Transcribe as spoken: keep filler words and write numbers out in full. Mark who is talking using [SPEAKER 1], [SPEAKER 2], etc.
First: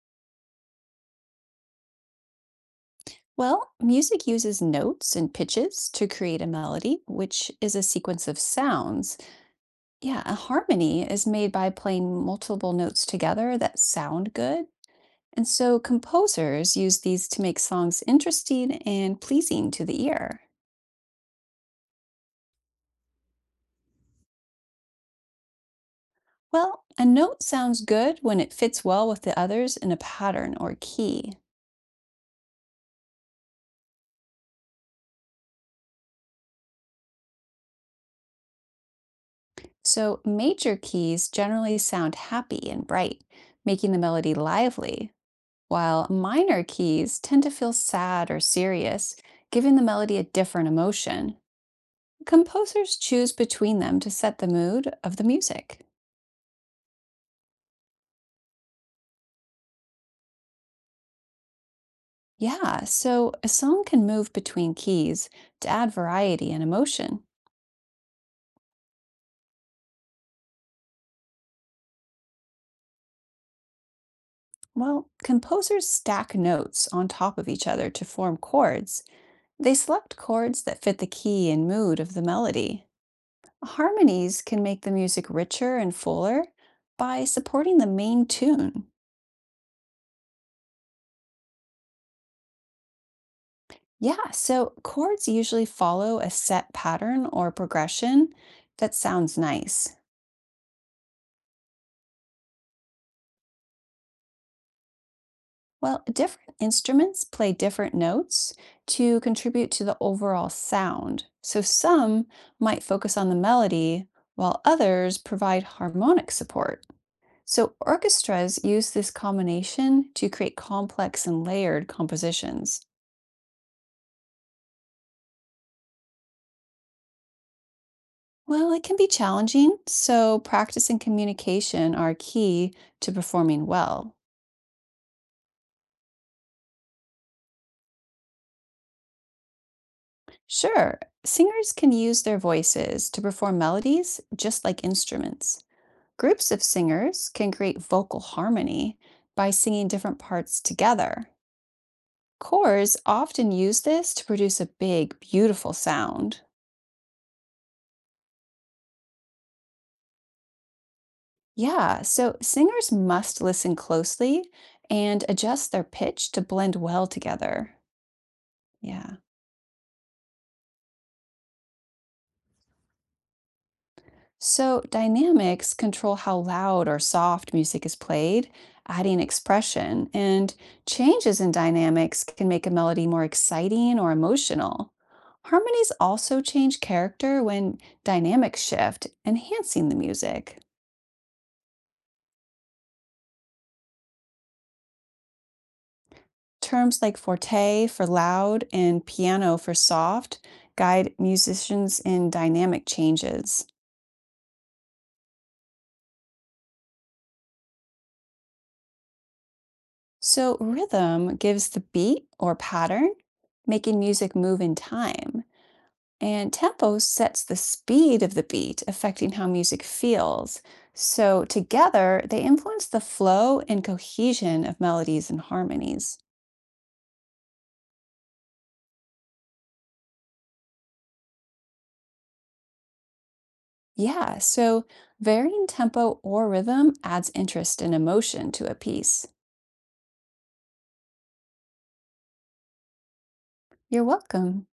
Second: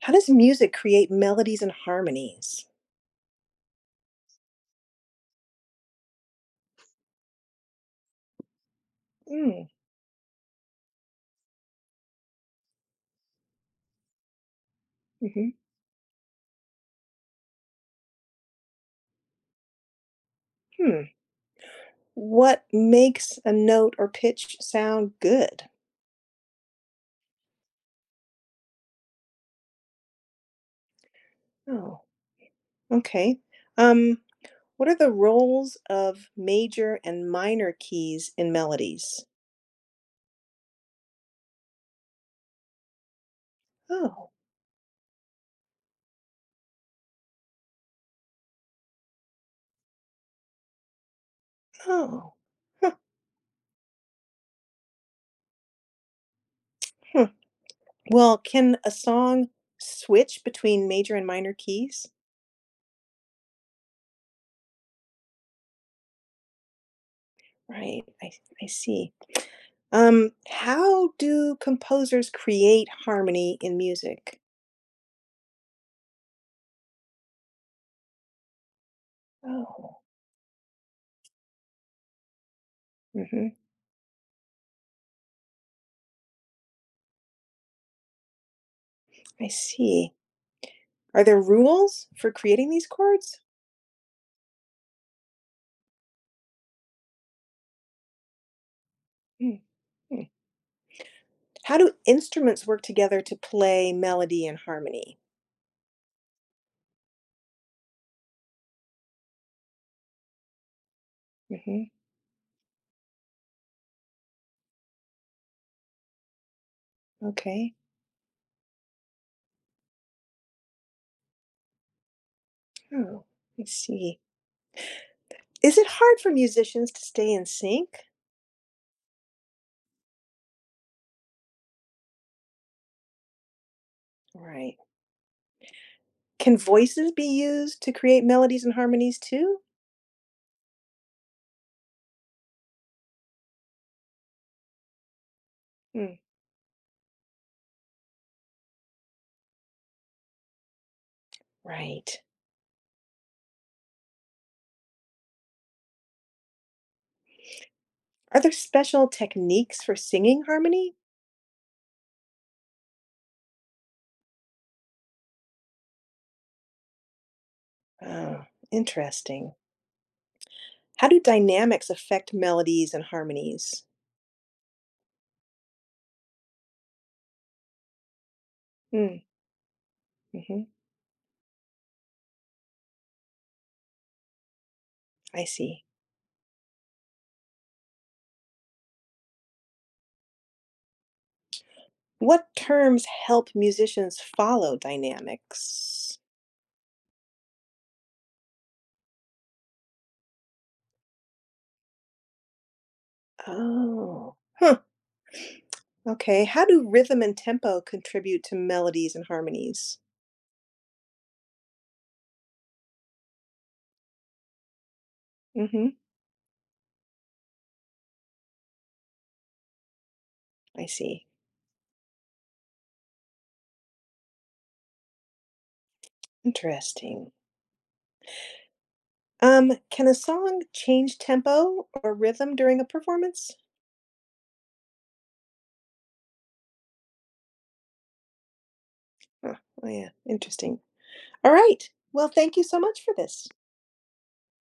[SPEAKER 1] How does music create melodies and harmonies?
[SPEAKER 2] Well, music uses notes and pitches to create a melody, which is a sequence of sounds.
[SPEAKER 1] Mm,
[SPEAKER 2] Yeah, a harmony is made by playing multiple notes together that sound good. And
[SPEAKER 1] mhm,
[SPEAKER 2] so composers use these to make songs interesting and pleasing to the ear.
[SPEAKER 1] hmm. What makes a note or pitch sound good?
[SPEAKER 2] Well, a note sounds good when it fits well with the others in a pattern or key.
[SPEAKER 1] Oh, okay. Um, what are the roles of major and minor keys in melodies?
[SPEAKER 2] So major keys generally sound happy and bright, making the
[SPEAKER 1] Oh,
[SPEAKER 2] melody lively. While minor keys tend to feel sad or serious, giving the melody a different emotion.
[SPEAKER 1] oh. Huh,
[SPEAKER 2] Composers choose between them to set the mood of the music.
[SPEAKER 1] huh. Well, can a song switch between major and minor keys?
[SPEAKER 2] Yeah, so a song can move between keys to add variety and emotion.
[SPEAKER 1] Right, I, I see. Um, how do composers create harmony in music?
[SPEAKER 2] Well, composers stack notes on top of each other to form chords. They
[SPEAKER 1] Oh,
[SPEAKER 2] select chords that fit the key and mood of the melody.
[SPEAKER 1] mhm.
[SPEAKER 2] Harmonies can make the music richer and fuller by supporting the main tune.
[SPEAKER 1] I see. Are there rules for creating these chords?
[SPEAKER 2] Yeah, so chords usually follow a set pattern or progression that sounds
[SPEAKER 1] Mm,
[SPEAKER 2] nice.
[SPEAKER 1] mm. How do instruments work together to play melody and harmony?
[SPEAKER 2] Well, different instruments play different notes to contribute to the overall sound. So
[SPEAKER 1] Hmm.
[SPEAKER 2] some might focus on the melody, while others provide harmonic support.
[SPEAKER 1] Okay.
[SPEAKER 2] So orchestras use this combination to create complex and layered compositions.
[SPEAKER 1] Oh, I see. Is it hard for musicians to stay in sync?
[SPEAKER 2] Well, it can be challenging, so practice and communication are key to performing well.
[SPEAKER 1] Right. Can voices be used to create melodies and harmonies too?
[SPEAKER 2] Sure, singers can use their voices to perform melodies just like instruments.
[SPEAKER 1] Mm.
[SPEAKER 2] Groups of singers can create vocal harmony by singing different parts together.
[SPEAKER 1] Right.
[SPEAKER 2] Chors often use this to produce a big, beautiful sound.
[SPEAKER 1] Are there special techniques for singing harmony?
[SPEAKER 2] Yeah, so singers must listen closely and adjust their pitch to blend well together.
[SPEAKER 1] Oh,
[SPEAKER 2] Yeah.
[SPEAKER 1] interesting. How do dynamics affect melodies and harmonies?
[SPEAKER 2] So, dynamics control how loud or soft music is played,
[SPEAKER 1] Mm,
[SPEAKER 2] adding expression, and
[SPEAKER 1] hmm.
[SPEAKER 2] changes in dynamics can make a melody more exciting or emotional.
[SPEAKER 1] I see.
[SPEAKER 2] Harmonies also change character when dynamics shift, enhancing the music.
[SPEAKER 1] What terms help musicians follow dynamics?
[SPEAKER 2] Terms like forte for loud and piano for soft guide musicians in dynamic changes.
[SPEAKER 1] Oh, huh. Okay. How do rhythm and tempo contribute to melodies and harmonies?
[SPEAKER 2] So, rhythm gives the beat or pattern, making music move in time.
[SPEAKER 1] Hmm.
[SPEAKER 2] And tempo sets the speed of the beat, affecting how music feels.
[SPEAKER 1] I see.
[SPEAKER 2] So, together, they influence the flow and cohesion of melodies and harmonies.
[SPEAKER 1] Interesting. Um, can a song change tempo or rhythm during a performance?
[SPEAKER 2] Yeah, so varying tempo or rhythm adds interest and emotion to a piece.
[SPEAKER 1] Huh. Oh, yeah. Interesting. All right. Well, thank you so much for this.
[SPEAKER 2] You're welcome.